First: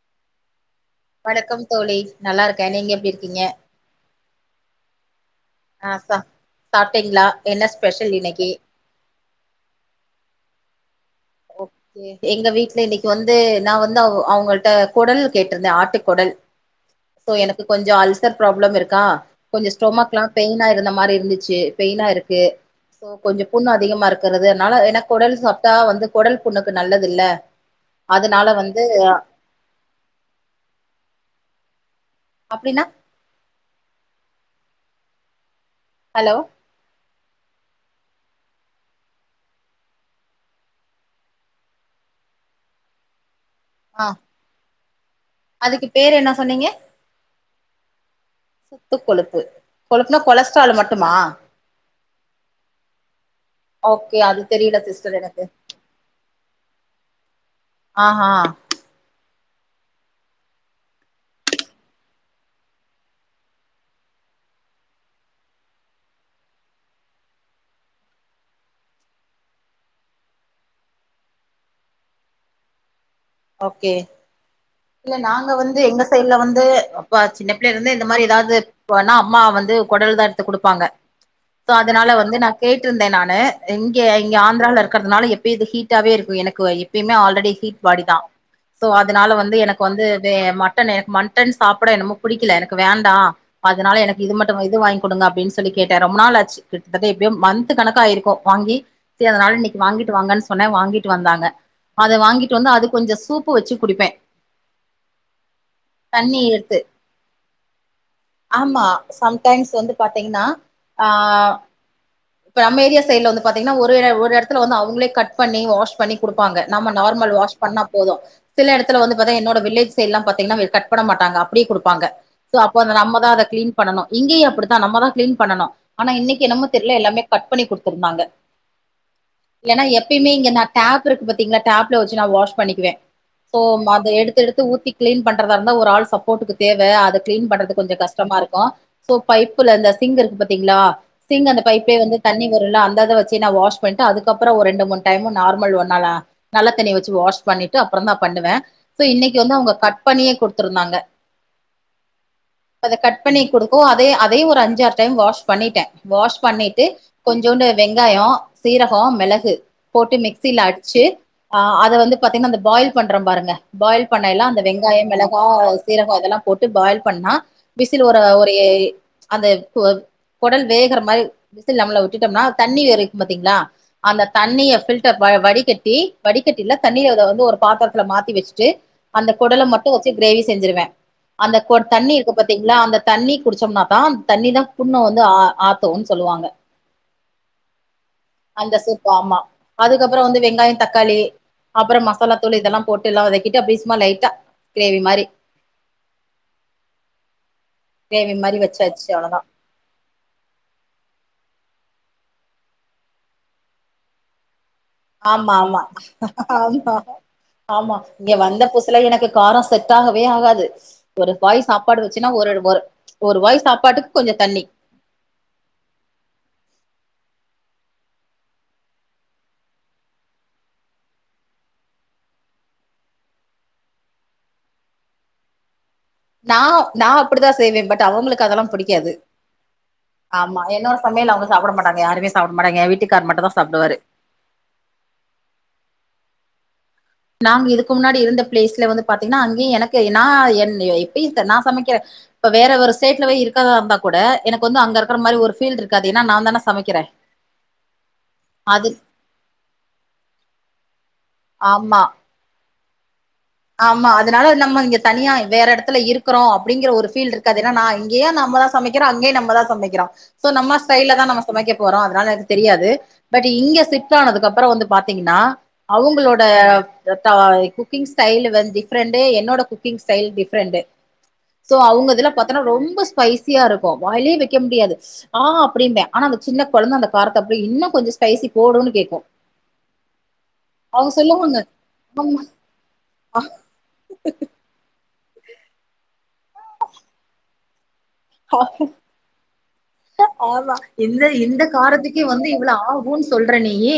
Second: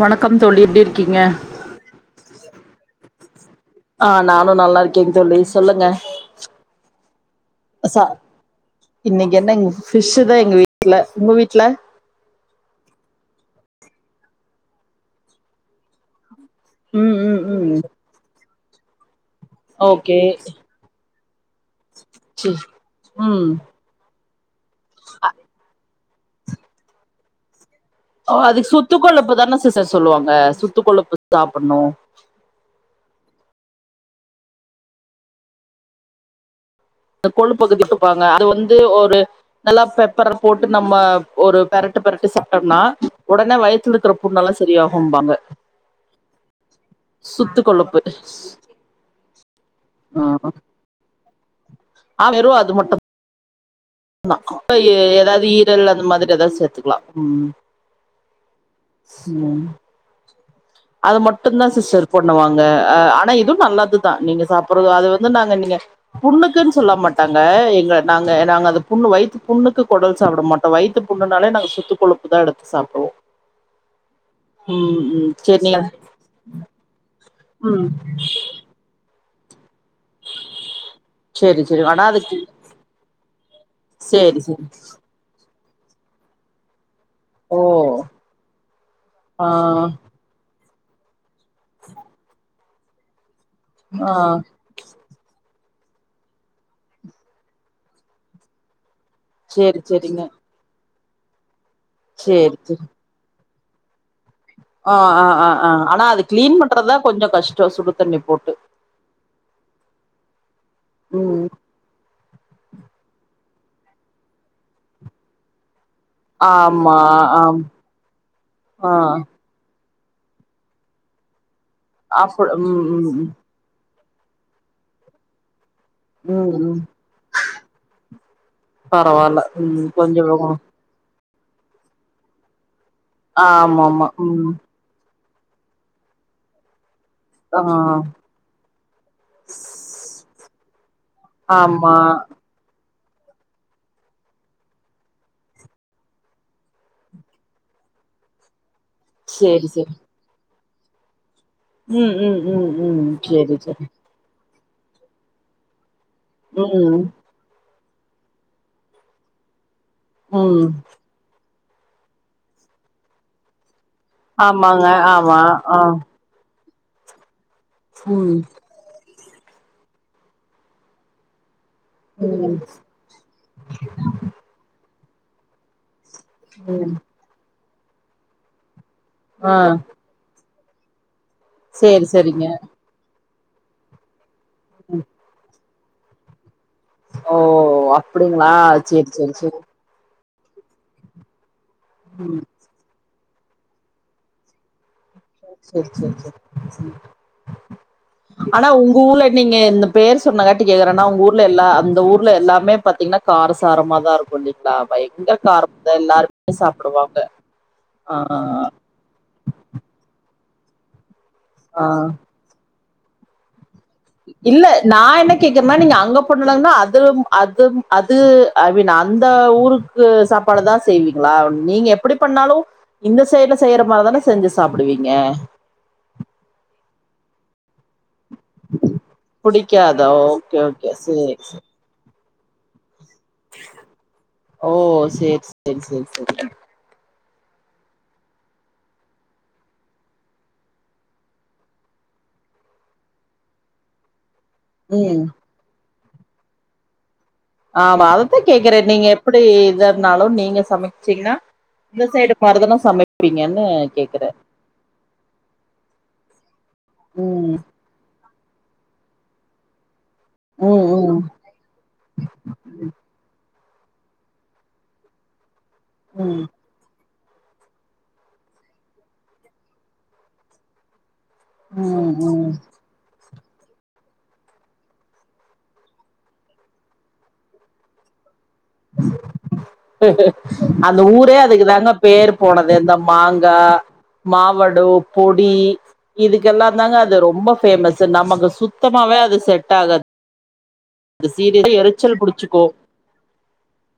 வணக்கம் தோழி எப்டி இருக்கீங்க வணக்கம் தோழி நல்லா இருக்கே நீங்க எப்டி இருக்கீங்க ஆ நானு நல்லா இருக்கே தோழி சொல்லுங்க சாப்டிங்ளா என்ன சா ஸ்பெஷல் இன்னைக்கு இன்னைக்கு என்னங் ஃபிஷ் தா எங்க வீட்ல உங்க வீட்ல எங்க வீட்ல இன்னைக்கு வந்து நா வந்து அவ அவுங்கள்ட்ட கொடல் கேட்ருந்தே ஆட்டு கொடல் ம் சோ ம் எனக்கு ம் கொஞ்ச அல்சர் ப்ராப்ளம் இருக்கா கொஞ்ச ஓகே ஸ்டோமக்லா பெயினா இருந்த மாரி இருந்துச்சி பெயினா இருக்கு சி சோ கொஞ்ச ம் புண்ணா அதிகமா இருக்கிறதுனால ஏனா கொடல் சாப்ட்டா வந்து கொடல் புண்ணுக்கு நல்லதில்ல ஓ அதுக்கு சுத்து கொழுப்பு தான சிசர் சொல்வாங்க சுத்து கொழுப்பு சாப்புட்னு அப்டின்னா ஹலோ அந்த கொழு பக்கு திட்டுப்பாங்க அது வந்து ஒரு நல்லா பெப்பர போட்டு நம்ம ஒரு பெரட்டு பெரட்டு சாப்டம்னா ஒடனே வயத் ஆ துலக்கற புண்ணால்லா சரியாகும்பாங்க அதுக்கு பேரு என்னா சொன்னீங்க சுத்து கொழுப்பு சுத்து கொழுப்பு கொழுப்புனா ஆ கொலஸ்ட்ரால் மட்டுமா ஆ வெறு அது மட்டு ஓகே அது தா தெரியல எ சிஸ்டர் எனக்கு ஏதாவது ஈரல் அந்த மாதிரி ஏதாவது சேத்துக்லா ம் ஆ ஹா [unintelligible] அது மட்டு தா சிஸ்டர் பண்ணுவாங்க அ ஆனா இது நல்லதுதா நீங்க சாப்புறது அது வந்து நாங்க நீங்க புண்ணுக்குன் சொல்ல மாட்டாங்க எங்க நாங்க நாங்க அத புண்ணு வைத்து புண்ணுக்கு கொடல் சாப்ட மாட் ட வய்த்து புண்ணுனாலே நாங்க சுத்து கொழுப்பு தா எடுத்து சாப்டுவோ ஓகே ம் இல்ல ம் நாங்க சேரி வந்து நீங்க எங்க சைட்ல வந்து ப்ப சின்ன பிள்ளைய ம் இருந்து இந்த மாரி ஏதாவது போனா அம்மா வந்து கொடல் தா எடுத்து குடுப்பாங்க சேரி சோ சேரி ஆனா அதனால வந்து அதுக்கு நான் கேட்ருந்த நானு இங்கே இங்க சேரி சேரி ஆந்த்ரால இருக் கறதுனால எப்பி இது ஹீட்டாவே இருக்கு எனக்கு எப்பியுமே ஆல்ரெடி ஓ ஹீட் பாடி தா சோ அதனால ஆ வந்து எனக்கு வந்து வே மட்டன் எனக்கு மட்டன் சாப்ட என்னமோ புடிக்கல எனக்கு வேண்டா அதனால ஆ எனக்கு இது மட்டு இது வாய்ங் குடுங்க அப்டின் சொல்லி கேட்ட ரொம்ப நாள் ஆச்சி கிட்டதட்ட எப்டியு மந்த் கணக்காயிருக்கு வாங்கி செரி அதனால இன்னைக்கு சேரி வாங்கிட்டு சேரிங்க வாங்கன் சொன்னே வாங்கிட்டு வந்தாங்க அது சேரி வாங்கிட்டு வந்து சேரி அது கொஞ்ச சூப்பு வச்சு குடிப்பே ஆ ஆ ஆ ஆ ஆனா அது தண்ணி க்ளீன் எடுத்து பண்றதுதா கொஞ்ச கஷ்ட சுடு தண்ணி போட்டு ஆமா சம்டைம்ஸ் வந்து பாத்திங்னா ஆ ம் இப்ப நம்ம ஏரியா சைட்ல வந்து பாத்திங்னா ஒரு ஒரு எடத்துல வந்து அவுங்களே கட் பண்ணி வாஷ் பண்ணி குடுப்பாங்க நம்ம ஆமா நார்மல் வாஷ் ஆம் பண்ணா போதும் சில ஆ எடத்துல வந்து பாத்தி என்னோட வில்லேஜ் சைட்லா பாத்திங்னா கட் பண்ண மாட்டாங்க அப்டியே குடுப் பாங்க அப்றோ சோ ம் அப்ப ம் ம் நம்மதா அத க்ளீன் பண்ணணு இங்கயு அப்டித்தா நம்மதா க்ளீன் பண்ணனு ஆனா இன்னைக்கு ம் என்னமோ ம் தெர்ல எல்லாமே கட் பண்ணி குடுத்துருந்தாங்க பரவால்ல ம் ஏன்னா கொஞ்சோ எப்பையுமே இங்க போகணு டேப் இருக்கு பாத்திங்களா டேப்ல வச்சு நா வாஷ் பண்ணிக்குவே இப்போ ஆமா ஆமா அத எடுத்து ம் எடுத்து ஊத்தி க்ளீன் பண்றதா இருந்தா ஒரு ஆள் சப்போர்ட்டுக்கு தேவ அத க்ளீன் ஆ பண்றதுக்கு கொஞ்ச கஷ்டமா இருக்கு சோ பைப்புல அந்த சி்ங் இருக்கு பாத்திங்ளா சிங் அந்த ஆமா பைப்பே வந்து தண்ணி வரும்ல அந்தத வச்சு நா வாஷ் பண்ணிட்டு அதுக்கப்றோ ஒரு ரெண்டு மூணு டைமு நார்மல் ஒன்னால நல்ல தண்ணி வச்சு வாஷ் பண்ணிட்டு அப்றந்தா பண்ணுவே சோ இன்னைக்கு வந்து சேரி அவங்க சேரி கட் பண்ணியே கொடுத்துருந்தாங்க ம் ம் ம் அத ம் கட் பண்ணி சேரி கொடுக்கவு சேரி அதே அதயு ஒரு அஞ்சாறு டைம் வாஷ் பண்ணிட்டே வாஷ் பண்ணிட்டு ம் கொஞ்சோண்டு வெங்காயோ சீரக மெளகு போட்டு மிக்சில ம் அடிச்சு ஆ அத வந்து பாத்திங்கன்னா அந்த பாயில் பண்றோ பாருங்க பாயில் பண்ணைல அந்த ஆமாங்க வெங்காய ஆமா மெளகா ஆ சீரகோ இதெல்லா போட்டு பாயில் பண்ணா விசில் ஒரு ம் ஒரு எ அந்த கு கொடல் வேகற மாரி விசில் நம்மள விட்டுட்டம்னா ம் தண்ணி வரு பாத்திங்ளா அந்த தண்ணிய ஃபில்டர் வடிகட்டி வடிக்கட்டில ம் தண்ணிய அத வந்து ஒரு பாத்துரத்துல மாத்தி வெச்சுட்டு அந்த ஆ கொடல மட்டு க்ரேவி செஞ்சிருவே அந்த சேரி தண்ணி இருக்கு சேரிங்க பாத்திங்ளா அந்த தண்ணி குடிச்சம்னாதா தண்ணிதா புண்ண வந்து அ ஆத்தவும்னு சொல்லுவாங்க ஓ அப்டிங்ளா சேரி சேரி சேரி அதுக்கப்புற வந்து வெங்காய தக்காளி அப்ற மசாலாத்தூள் இதெல்லா போட்டு எல்லா வதக்கிட்டு அப்டியே சும்மா லைட்டா க்ரேவி மாரி செர் செர் செர் செர் கிரேவி மாரி ஆனா உங்க வச்சாச்சு ஊர்ல அவ்ளோதா நீங்க இந்த பேர் சொன்னங்காட்டி கேக்குறேன்னா உங்க ஊர்ல எல்லா அந்த ஊர்ல எல்லாமே பாத்திங்னா கார சாரமாதா இருக்கு இல்லிங்களா பைக் இந்த ஆமா ஆமா காரத்ததா எல்லாருமே ஆமா சாப்புடுவாங்க ஆ ல எனக்கு காரோ செட் ஆகவே ஆகாது ஒரு வாய் ஆ சாப்பாடு வச்சுன்னா ஒரு ஒரு ஒரு வாய் சாப்பாட்டுக் இல்ல நான் என்ன கேக்குறனா நீங்க அங்க [unintelligible] அதுல அதும் அது ஐ மீன் அந்த ஊருக் து சாப்பாடுதா செய்விங்ளா நீங்க எப்படி பண்ணாலு இந்த சைட்ல செய்யற மாரிதானே செஞ்சு சாப்பிடுவீங்க நா நா அப்டிதா செய்வே பட் அவுங்களுக்கு அதெல்லா பிடிக்காது புடிக்காதா ஓகே ஆமா ஓகே என்னோட சமையல் சேரி அவங்க சேரி சாப்பிட மாட்ட ங்க யாருமே சாப்ட மாட்டாங்க எ வீட்டுக்கார் மட்டும்தா சாப்புடுவாரு ஓ சேரி சேரி சேரி சேரி நாங்க இதுக்கு முன்னாடி இருந்த ப்ளேஸ்ல வந்து பாத்திங்னா அங்கயு எனக்கு நா என் இப்பையு நா சமைக்க இப்ப வேற ஒரு ஸ்டேட்லவே இருக்கறதா இருந்தா கூட எனக்கு வந்து அங்க இருக்கற ம் மாதிரி ஒரு ஃபீல் இருக்காது ஏன்னா நாந்தானே சமைக்கிறே ஆமா அதத்தா கேக்குறே அது நீங்க எப்படி இதா இருந்தாலு நீங்க சமைச்சிங்னா ஆமா இந்த சைடு மாருதானே சமை ப்பிங்கன்னு ஆமா அதனால நம்ம இங்க தனியா வேற எடத்துல இருக்குறோ அப்டிங்கிற ஒரு ஃபீல் ம் இருக்காது ஏன்னா நா இங் இங்கயு நம்மதா சமைக்கிறோ அங்கயு நம்மதா சமைக்கிறோ சோ நம்ம ம் ம் ஸ்டைல்லதா நம்ம சமைக்க போறோ அதனால எனக்கு தெரியாது பட் இங்க ஷிப்ட் ஆனதுக்கு அப்ற வந்து பாத்திங்கனா அவுங்களோட ம் ட குக்கிங்ஸ் ஸ்டைல் வந்து டிஃப்ரெண்ட்டு என்னோட குக்கிங் ஸ்டைல் டிஃபரெண்ட்டு சோ அவுங்க ம் இதெல்லா ம் பாத்திங்ணா ரொம்ப ஸ்பைசியா இருக்கு வாயிலே வைக்க முடியாது ஆ அப்டிம்பே ஆனா அந்த சின்ன கொழந்த அந்த காரத்த அப்டியே இன்னு கொஞ்ச கைசி போடு அந்த அவங்க ஊரே சொல்லுவாங்க அதுக்கு தாங்க பேர் போனது இந்த மாங்கா மாவடு பொடி இதுக்கெல்லா தாங்க அது ரொம்ப ஃபேமஸ் நமக்கு சுத்தமாவே அது செட் ஆகாது ட்ட ஆவா இந்த இந்த சீரியஸா எரிச்சல் காரத்துக்கே வந்து புடிச்சுக்கோ இவ்வள ஆ ஊ னு சொல்றே நீயி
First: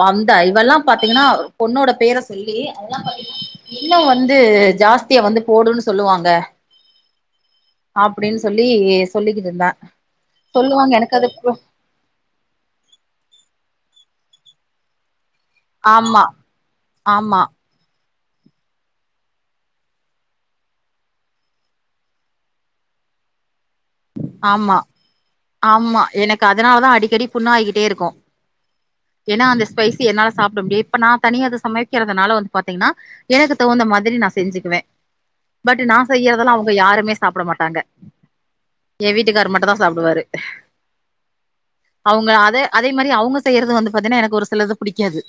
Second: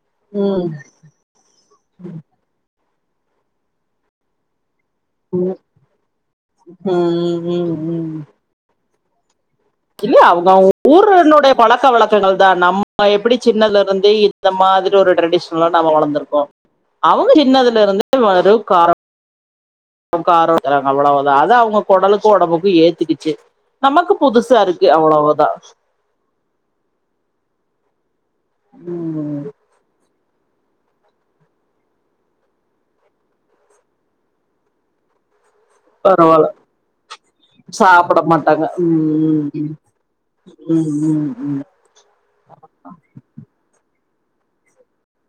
வந்தா ம் இவெல்லா ப இல்லனா பொண்ணோட பேர சொல்லி இன்னு வந்து ஜாஸ் தியா வந்து போடுன்னு சொல்லுவாங்க ம் ம் அப்டின்னு சொல்லி சொல்லிக்கிட்டு இருந்தா இல்லயா அவங்க சொல்லுவாங்க எனக்கு அது ஊருன்னுடைய பழக்க வழக்க ங்கள்தா நம்ம எப்டி சின்னதுல இருந்தே இந்த மாதிரி ஒரு ட்ரெடிஷன் ல நாம ஆமா வளந்துருக்கோ அவங்க ஆமா சின்னதுல இருந்தே வெறு காரம் இப்ப காரோங்குறாங்க அவ்ளோதா அதா அவங்க கொடலுக்கு ஒடம்புக்கு ஏத்துகிச்சு நமக்கு புதுசா ஆமா இருக்கு அவ்வளவுதா ஆமா எனக் கு அதனாலதா அடிக்கடி புண்ணா ஆயிகிட்டே இருக்கு ஏன்னா அந்த ஸ்பைசி என்னால சாப்ட முடியாது இப்ப நா தனியா அத சமைக்கிறதுனால வந்து பாத்தீங்னா எனக்கு தகுந்த மாதிரி நா செஞ்சுக்குவே பட் நா பரவால்ல செய்யறதெல்லா அவங்க யாருமே சாப்ட மாட்டாங்க டாங்க எ வீட்டுக்காரு மட்டுந்தா சாப்டுவாரு ம் ம் அவங்க அத அதே மாரி அவங்க செய்யறது வந்து பாத்தீங்னா எனக்கு ஒரு சிலது புடிக்காது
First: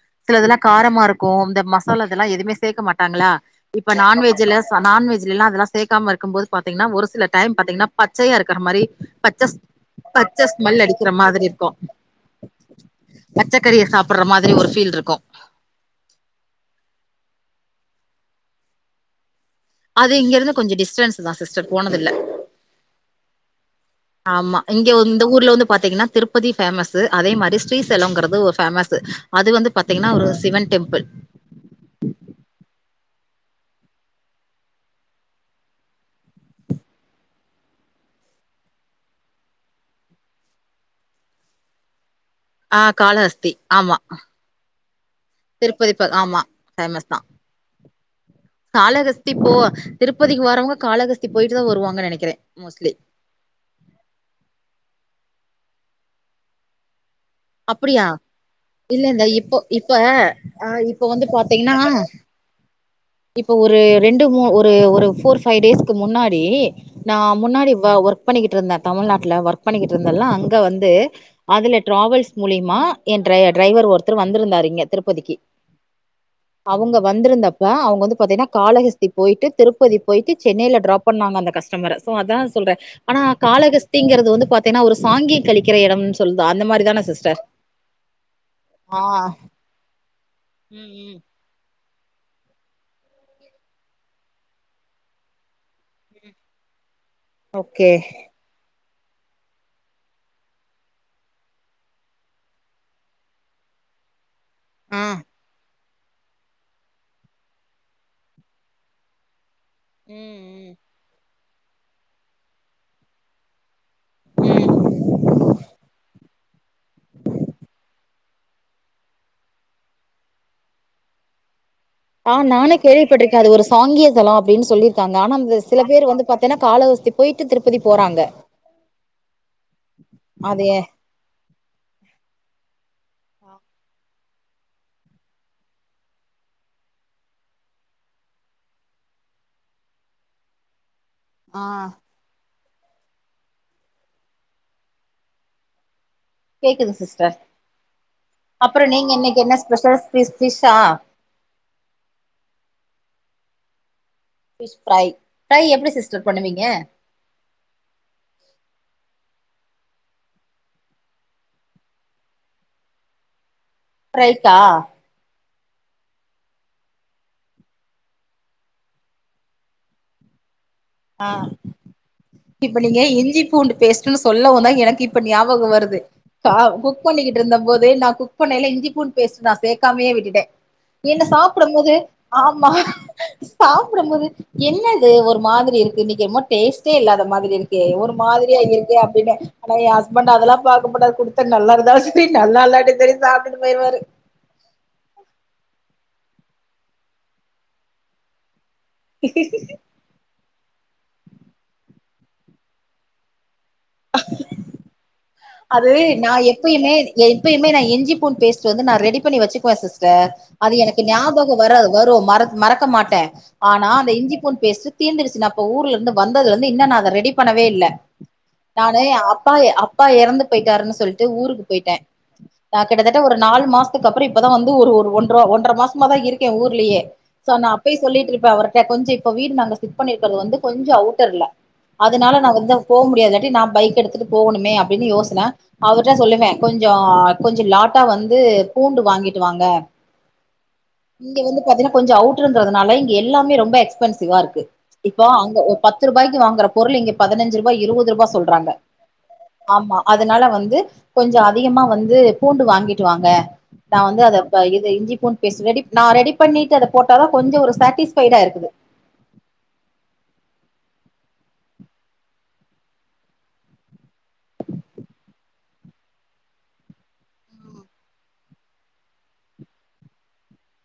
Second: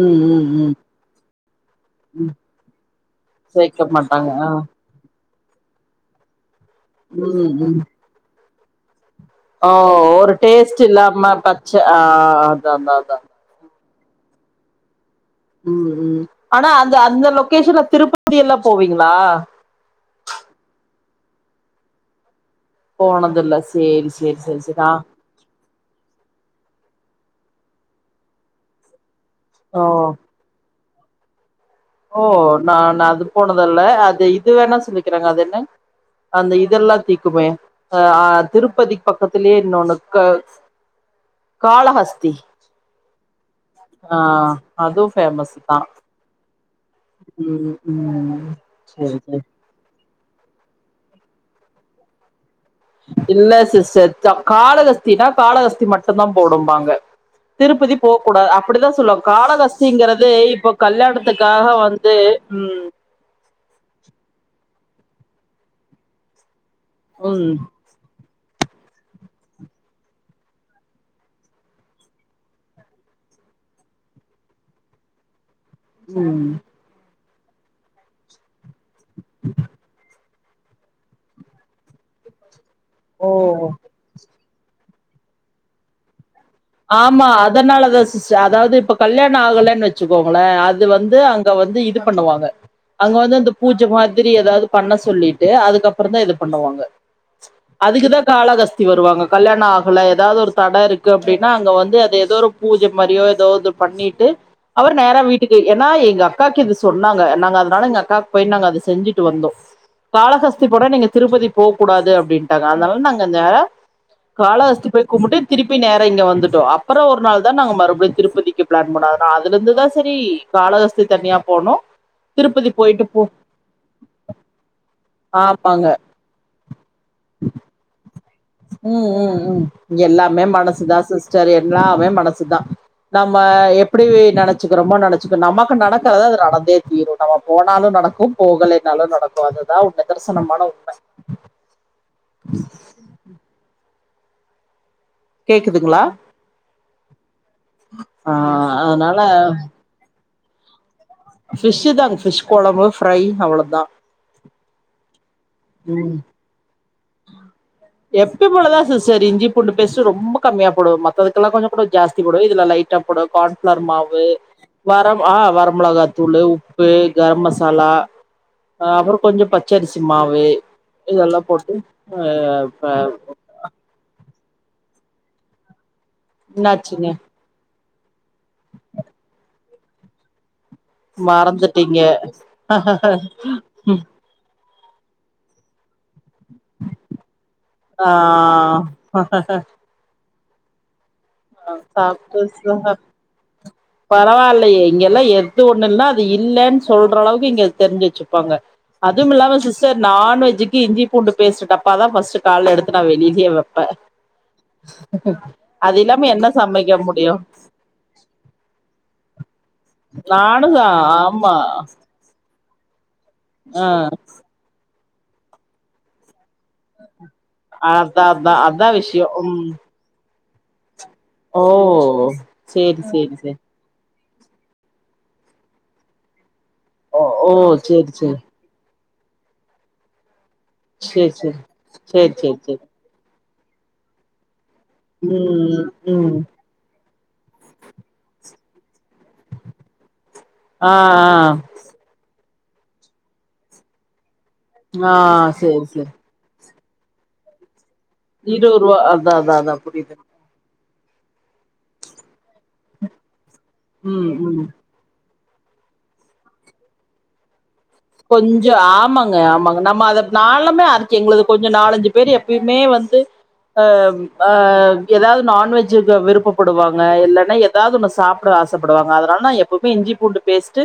ம் ம் சிலதுல்லா ம் காரமா இருக்கு இந்த மசாலா இதெல்லா எதுமே சேக்க மாட்டாங்களா சேக்க இப்ப மாட்டாங்க ஆ நான்வெஜ்ல ச நாான்வெஜ் ஜீலலா அதெல்லா சேக்காம இருக்கும்போது பாத்தீங்னா ஒரு சில ம் டைம் ம் பாத்தீங்னா பச்சையா இருக்கற மாரி பச்ச ஓ ஒரு பச்ச டேஸ்ட் ஸ்மெல் அடிக்கிற இல்லாம மாதிரி பச்ச இருக்கு ஆ அதா அதா அதா பச்சக்கறிய சாப்புட்ற மாதிரி ஒரு ஃபீல் இருக்கு ம் ம் ஆனா அந்த அந்த லொகேஷன்ல திருப்பதி எல்லா போவீங்களா அது இங்க இருந்து கொஞ்சோ டிஸ்டன்ஸ்தா சிஸ்டர் போனது இல்ல போனதுல்ல சேரி சேரி சேரி சேரி ஆ அந்த ஊர்ல வந்து பாத்தீங்னா திருப்பதி ஃபேமஸ் அதே மாரி ஸ்ரீசைலம்ங்றது ஒரு ஃபேமஸ் அது வந்து ஓ பாத்தீங்னா ஒரு சிவன் டெம்பிள் ஓ நா நா அது போனதில்ல அது இது வேணா சொல்லிக்கிறாங்க அது என்ன அந்த இதெல்லா தீக்குமே த ஆ திருப்பதிக் பக்கத்திலேயே இன்னொன்னு க காலஹஸ்தி ஆ காலஹஸ்தி ஆமா அதுவு ஃபேமஸ் தா திருப்பதி ப ஆமா ஃபேமஸ் தா ம் ம் சேரி காலஹஸ்தி சேரி போ திருப்பதிக்கு வரவுங்க காலஹஸ்திக்கு போயிட்டு தா வருவாங்க நெனைக்கிறே மோஸ்ட்லி இல்ல சிஸ்டர் தா காலஹஸ்தினா கால ஹஸ்தி மட்டுதா போனும்பாங்க திருப்பதி அப்படியா போ கூடாது அப்டிதா இல்ல சொல்லுவாங்க இந்த இப்போ இப்ப காலஹஸ்திங்றது இப்போ ஆ இப்ப வந்து கல்யாணத்துக்காக வந்து ம் இப்போ ஒரு ரெண்டு மூ ஒரு ஒரு ஃபோர் ஃபைவ் டேஸ்க்கு முன்னாடி நா ம் முன்னாடி வ ஒர்க் பண்ணிக்கிட்டு இருந்த தமிழ்நாட்ல ஒர்க் பண்ணிக்கிட்டு இருந்தல்லா அங்க வந்து அதுல டிராவல்ஸ் மூலிமா எ டிரை டிரைவர் ஒருத்தர் வந்திருந்தாரு இங்க திருப்பதிக்கு ம் அவங்க வந் வந்திருந்தப்ப அவங்க வந்து பாத்தீங்கனா காலஹஸ்தி போயிட்டு திருப்பதி போயிட்டு சென்னைல டிராப் பண்ணாங்க அந்த கஸ்டமர க்கு அதா சொல்றே ஆனா ஓ காலஹஸ்திங்றது வந்து பாத்தீங்னா ஒரு சாங்கியம் கழிக்கிற எடம் சொல்லுதா அந்த மாரி தான சிஸ் ஆ அதனாலதா சிஸ்டர் அதாவது இப்ப கல்யாண ஆகலன்னு வச்சுக்கோங்கள அது ம் வந்து அங் க வந்து இது பண்ணுவாங்க அங்க வந்து அந்த பூஜை மாதிரி ஏதாவது பண்ண சொல்லிட்டு அதுக்கப்பறந்தா ம் இது பண்ணுவாங்க ஓகே அதுக்குதா காலஹஸ்தி வருவாங்க கல்யாண ஆகல ஏதாவது ஒரு தட இருக்கு அப்டின்னா அங்க வந்து அது ஏதோ ஒரு பூஜை மாரியோ ஏதோ அது பண்ணிட்டு அவர் ஆ நேர வீட்டுக்கே ஏன்னா எங்க அக்காக்கு இது சொன்னாங்க நாங்க அதனால எங்க அக்காக்கு போய் நாங்க அது செஞ்சுட்டு வந்தோ காலஹஸ் தி ம் போனா நீங்க திருப்பதி போ கூடாது அப்டின்ட்டாங்க அதனால நாங்கிந்த ம் ம் காலகஸ்தி போய் கும்புட்டு திருப்பி நே ரா வந்துட்டோ அப்பறோ ஒரு நாள் தா நாங்க மறுபட் திருப்பதிக்கு ப்ளான் பண்ண நா அதுலந்துதா செரி காலகஸ்தி தனியா போனு அ நானு கேள்விப்பட்ருக்கே அது ஒரு சாங்கிய தலோ அப்டின்னு சொல்லிருக்காங்க ஆனா அந்த ஆமாங்க சில பேரு வந்து பாத்தனா காலகஸ்தி போய்ட்டு திருப்பதி போறாங்க ம் ம் ம் எல்லாமே அது ஏ மனசுதா சிஸ்டர் எல்லாமே மனசுதா நம்ம எப்டி நெனச்சுக்கிறமோ நெனைச்சுக்க நமக்கு நடக்குறது அது நடந்தே தீரு நம்ம போனாலு நடக்கு போகலைனாலு நடக்கு அதுதா நிதர்சனமான உண்ம ஆ [inaudible] கேக்குதுங்ளா? கேக்குது சிஸ்டர் ஆ அப்புற நீங்க அதனால இன்னைக்கு என்ன ஸ்பெஷல் ஃபிஷ் ஃபிஷ்ஷா ஃபிஷ்ஷு தாங் ஃபிஷ் கொழம்பு ஃப்ரை அவ்வளதா ஃபிஷ் ஃப்ரை ஃப்ரை எப்டி ம் சிஸ்டர் பண்ணுவீங்க? எப்பியு போலதா சிஸ்டர் இஞ்சி பூண்டு பேஸ்ட்டு ரொம்போ கம்மியா போடுவே மத்ததுக்கெல்லா கொஞ்சோ கூட ஜாஸ்தி போடுவே இதுல லைட்டா போடு கான்ஃப்ளாரு மாவு ஃப்ரைக்கா வர ஆ வரமிளகா தூளு, உப்பு, கரம் மசாலா அ அப்புறோ கொஞ்சு பச்சரிசி மாவு ஆ இதெல்லா போட்டு ஆ இப்ப ப நீங்க இஞ்சி பூண்டு பேஸ் ட்டுனு சொல்லவு தா எனக்கு இப்ப ஞாபக வருது த அ குக் என்னாச்சுங்க பண்ணிக்கிட்டுருந்த போதே நா குக் க் பண்ணையில இஞ்சி பூண் பேஸ்டு நா சேக்காமையே விட்டுடே என்ன சாப்படம் போது மறந்துட்டீங்க ஆமா சாப்புடும் போது என்னது ஒரு மாதிரி இருக்கு இன்னைக் என்மோ டேஸ்ட்டே இல்லாத மாதிரி இரு க்கே ஆ ஒரு மாதிரியா இருக்கே அப்டின்னு ஆனா எ ஹஸ்பண்ட் அதெல்லா பாக்க மாட்டாரு குடு த்தா நல்லா இருந்தாலு செரி நல்லால்லாட்டி செரி சாப்டுட்டு போய்ருவாரு பரவாயில்லயே இங்கெல்லா எது ஒண்ணுனா அது இல்லன் சொல்றளவுக்கு இங்க தெரிஞ்சு வெச்சுப்பாங்க அதுமில்லாம சிஸ்டர் நான்வெஜ்ஜிக்கி இஞ்சி பூண்டு பேஸ்ட்டு டப்பாதா பஸ்ட்டு கால்ல எடுத்து நா வெளியிலே வெப்ப [inaudible] அது இல்லாம நா என்ன எப்பயுமே சமைக்க எ முடியு எப்பயுமே நா இஞ்சி பூண் பேஸ்ட்டு வந்து நா ரெடி பண்ணி வெச்சுக்குவே சிஸ் டர் அது நானுதா எனக்கு ஆமா ஞாபகம் வராது வரும் மறந்து மறக்க மாட்டே ஆ ஆனா அந்த இஞ்சிப்பூண் பேஸ்ட்டு தீர்ந்துடுச்சு நா அப்போ ஊர்ல இருந்து வந்ததுலந்து இன்னு நா அத ரெடி பண்ணவே இல்ல அதா அதா அதா நானு எ விஷயோ அப்பா ம் எ அப்பா எறந்து போயிட்டாருன்னு சொல்லிட் டு ஊருக்கு ஓ போயிட்டே நா சேரி கிட்டதட்ட சேரி ஒரு சேரி நாலு மாச த்துக்கப்புற இப்பதா வந்து ஒரு ஒரு ஒன்ற ஒன்ற மாசமா தா இருக்கே ஊர்லெயே ஓ ஓ சோ நா அப்பேய் சேரி சேரி சொல்லிட்டுருப்பே அவர்ட்ட கொஞ்சு இப்போ வீடு நாங்க ஸிப் பண்ணிருக்கறது வந்து கொஞ்சோ சேரி அவுட்டர்ல சேரி சேரி அதனால நா சேரி வந்து சேரி போ முடியாத் இல்லாட்டி நா பைக் எடுத்துட்டு போகணுமே அ ப்டினு யோசனா ம் அவுர்ட்டா ம் சொல்லுவே கொஞ்சோ கொஞ்சு லாட்டா வந்து பூண்டு வாங்கிட்டு வாங்க ஆ இங்க வந்து பாத்தீனா கொஞ்சோ அவுட்ர்ரன்துனால இங்க எல்லாமே ரொம்ப எக்ஸ்பென்சிவா இருக்கு ஆ ஆ இப்ப அங்க ஒ சேரி சேரி பத்தருபாய்க்கு வாங்குற பொருள் இங்க பதினஞ்சு ருபா இருவது ருபா இருவருவா அ ஆமா அதுனால வந்து கொஞ்சு அதிகமா வந்து பூண்டு வாங்கிட்டு வாங்க நா வந்து ம் அத ப்ப ம் இது இஞ்சி பூண் பேஸ்ட் ரெடி ப நா ரெடி பண்ணிட்டு அத போட்டா தா கொஞ்சோ ஒரு சாட்டீஸ் கொஞ்சோ ஆமா ங்க ஆமாங்க நம்ம அத நாளுமே அரிச்ச எங்களுக்கு கொஞ்சோ நாலஞ்சு பேரு எப்பயுமே வந்து அ அ எதாவ் நான்வெஜ்ஜு ப விருப்பப்படுவாங்க இல்லன்னா எ தாவ்தொன்னு சாப்பிட ஆசப்படுவாங்க அதனால் நா எப்பவுமே இஞ்சி பூண்டு பேஸ்ட்டு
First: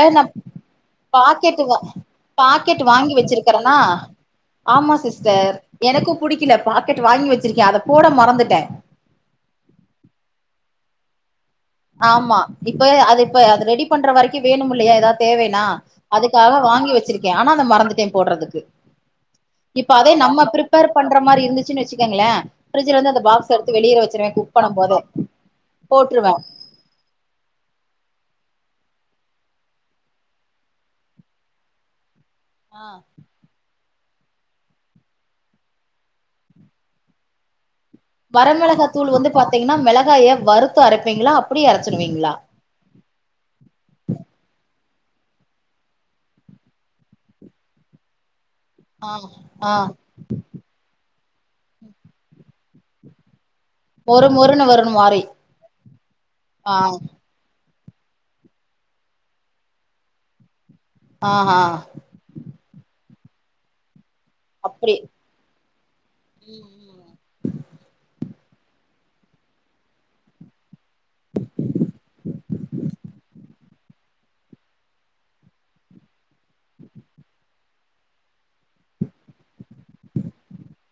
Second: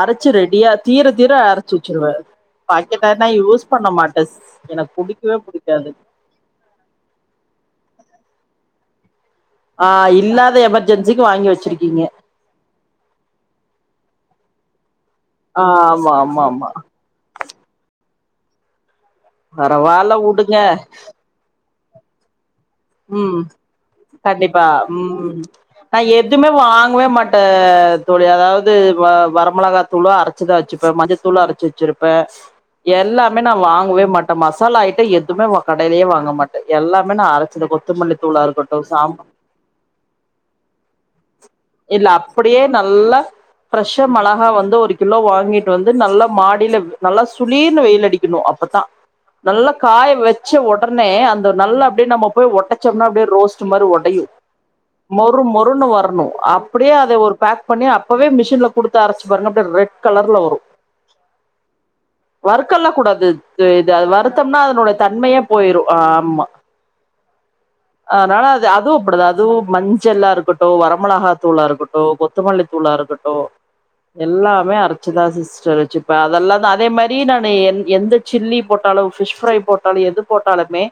அரச்சு ரெடியா தீரத் தீர பாக்கெட் அரச்சு வா வெச்சிருவே பாக்கெட் வாங்கி பாக்கெட்டன்னா யூஸ் வச்சிருக்கறனா பண்ண மாட்ட ஆமா எனக் புடிக்வே சிஸ்டர் புடிக்காது எனக்கு புடிக்கல பாக்கெட் வாங்கி வச்சிருக்கே அத போட மறந்துட்டே ஆ இல்லாத எமர்ஜென்சிக்கு வாங்கி வச்சிருக்கே ஆமா இப்ப அது இப்ப அது ரெடி பண்ற வரைக்கு வேணு இல்லையா ஏதாவத் தேவைனா ஆ ஆமா ஆமா அதுக்காக ஆமா வாங்கி வச்சிருக்கே ஆனா அந்த மறந்துடே போடுறதுக்கு இப்ப அதே பரவால்ல நம்ம வுடுங்க பிப்பேர் பண்ற மாரி இருந்துச்சுன்னு வச்சுக்கோங்களே ம் கண்டிப்பா பண்ணும் போதே ம் நா போட்டுருவே எதுவுமே வாங்கவே மாட்டே தோழி அதாவது வரமிளகா தூளு அரச்சிதா வச்சுப்பே மஞ்சள்த்தூளு அரச்சு வச்சிருப்பே ஆ எல்லாமே நா வாங்கவே மாட்டே மசாலா ஆயிட்ட எதுவுமே கடையிலேயே வாங்க மாட்டே எல்லாமே நா அரச் இந்த கொத்தமல்லி தூளா இருக்கட்டு சாம் தைங்கன்னா மிளகாய வறுத்து அரப்பீங்களா அப் இல்ல அப்டியே நல்லா ஃப்ரெஷ்ஷா மிளகா வந்து ஒரு கிலோ வாங்கிட்டு வந்து நல்லா மாடியில நல்லா சுளீர்னு வெயில் அடிக்கணு அப்பதா ஆ நல்லா ஆ காய வச்சு உடனே அந்த நல்லா அப்டியே நம்ம போய் ஒடச்சோம்னா அப்டியே ரோஸ் டு மாறி உடையு மொறு மொறுன்னு வரணு மாறி மொறு மொறுன்னு வரணு ஆ அப்டியே அத ஒரு பேக் பண்ணி அப்பவே மிஷின்ல குடுத்து அரச்சு பாருங்க அப்டியே ரெட் கலர்ல வரு ஆ ஹ வறுக்கல்லா கூடாது இது வருத்தம்னா அப்டி அதனுடைய தன்மையே போயிரு ஆமா ம் ம் அதனால அது அதுவு அப்டிதா அதுவு மஞ்சளா இருக்கட்டு வரமிளகா தூளா இருக்கட்டு கொத்தமல்லி தூளா இருக்கட்டு எல்லாமே அரைச்சுதா சிஸ்டர் வச்சுப்பே அதெல்லா தா அதே மாரி நானு எந் எந்த சில்லி போட்டாலு ஃபிஷ் ஃப்ரை போட்டாலு எது போட்டாலுமே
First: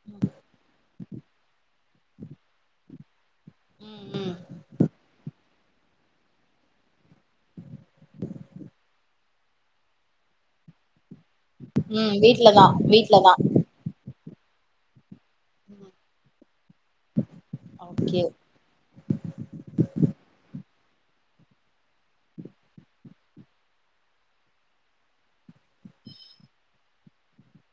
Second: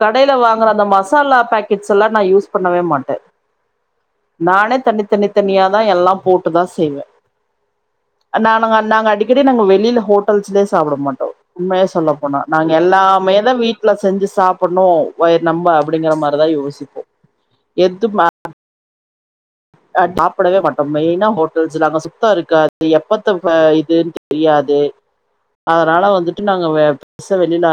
கடையில வாங்கற அந்த மசாலா பேக்கெட்ஸ் எல்லா நா யூஸ் பண்ணவே மாட்டே ம் ம் நானே தனி தனி தனியாதா எல்லா போட்டுதா செய்வே நானுங்க நாங்க அடிக்கடி நாங்க வெளியில ஹோட்டல்ஸ்லே சாப்ட மாட்டோ உண்மைய சொல்ல ம் போனா வீட்லதா நாங்க வீட்லதா எல்லாமேதா வீட் வீட்ல செஞ்சு சாப்டணு வயர் நெம்ப அப்டிங்கற மாரிதா யோசிப்போ எது ஓகே அ சாப்டவே மாட்டோ மெயினா ஹோட்டல்ஸ்ல அங்க சுத்தோ இருக்காது எப்பத்த இதுன்னு தெரியாது அதனால வந்துட்டு நாங்க பெருச வெளில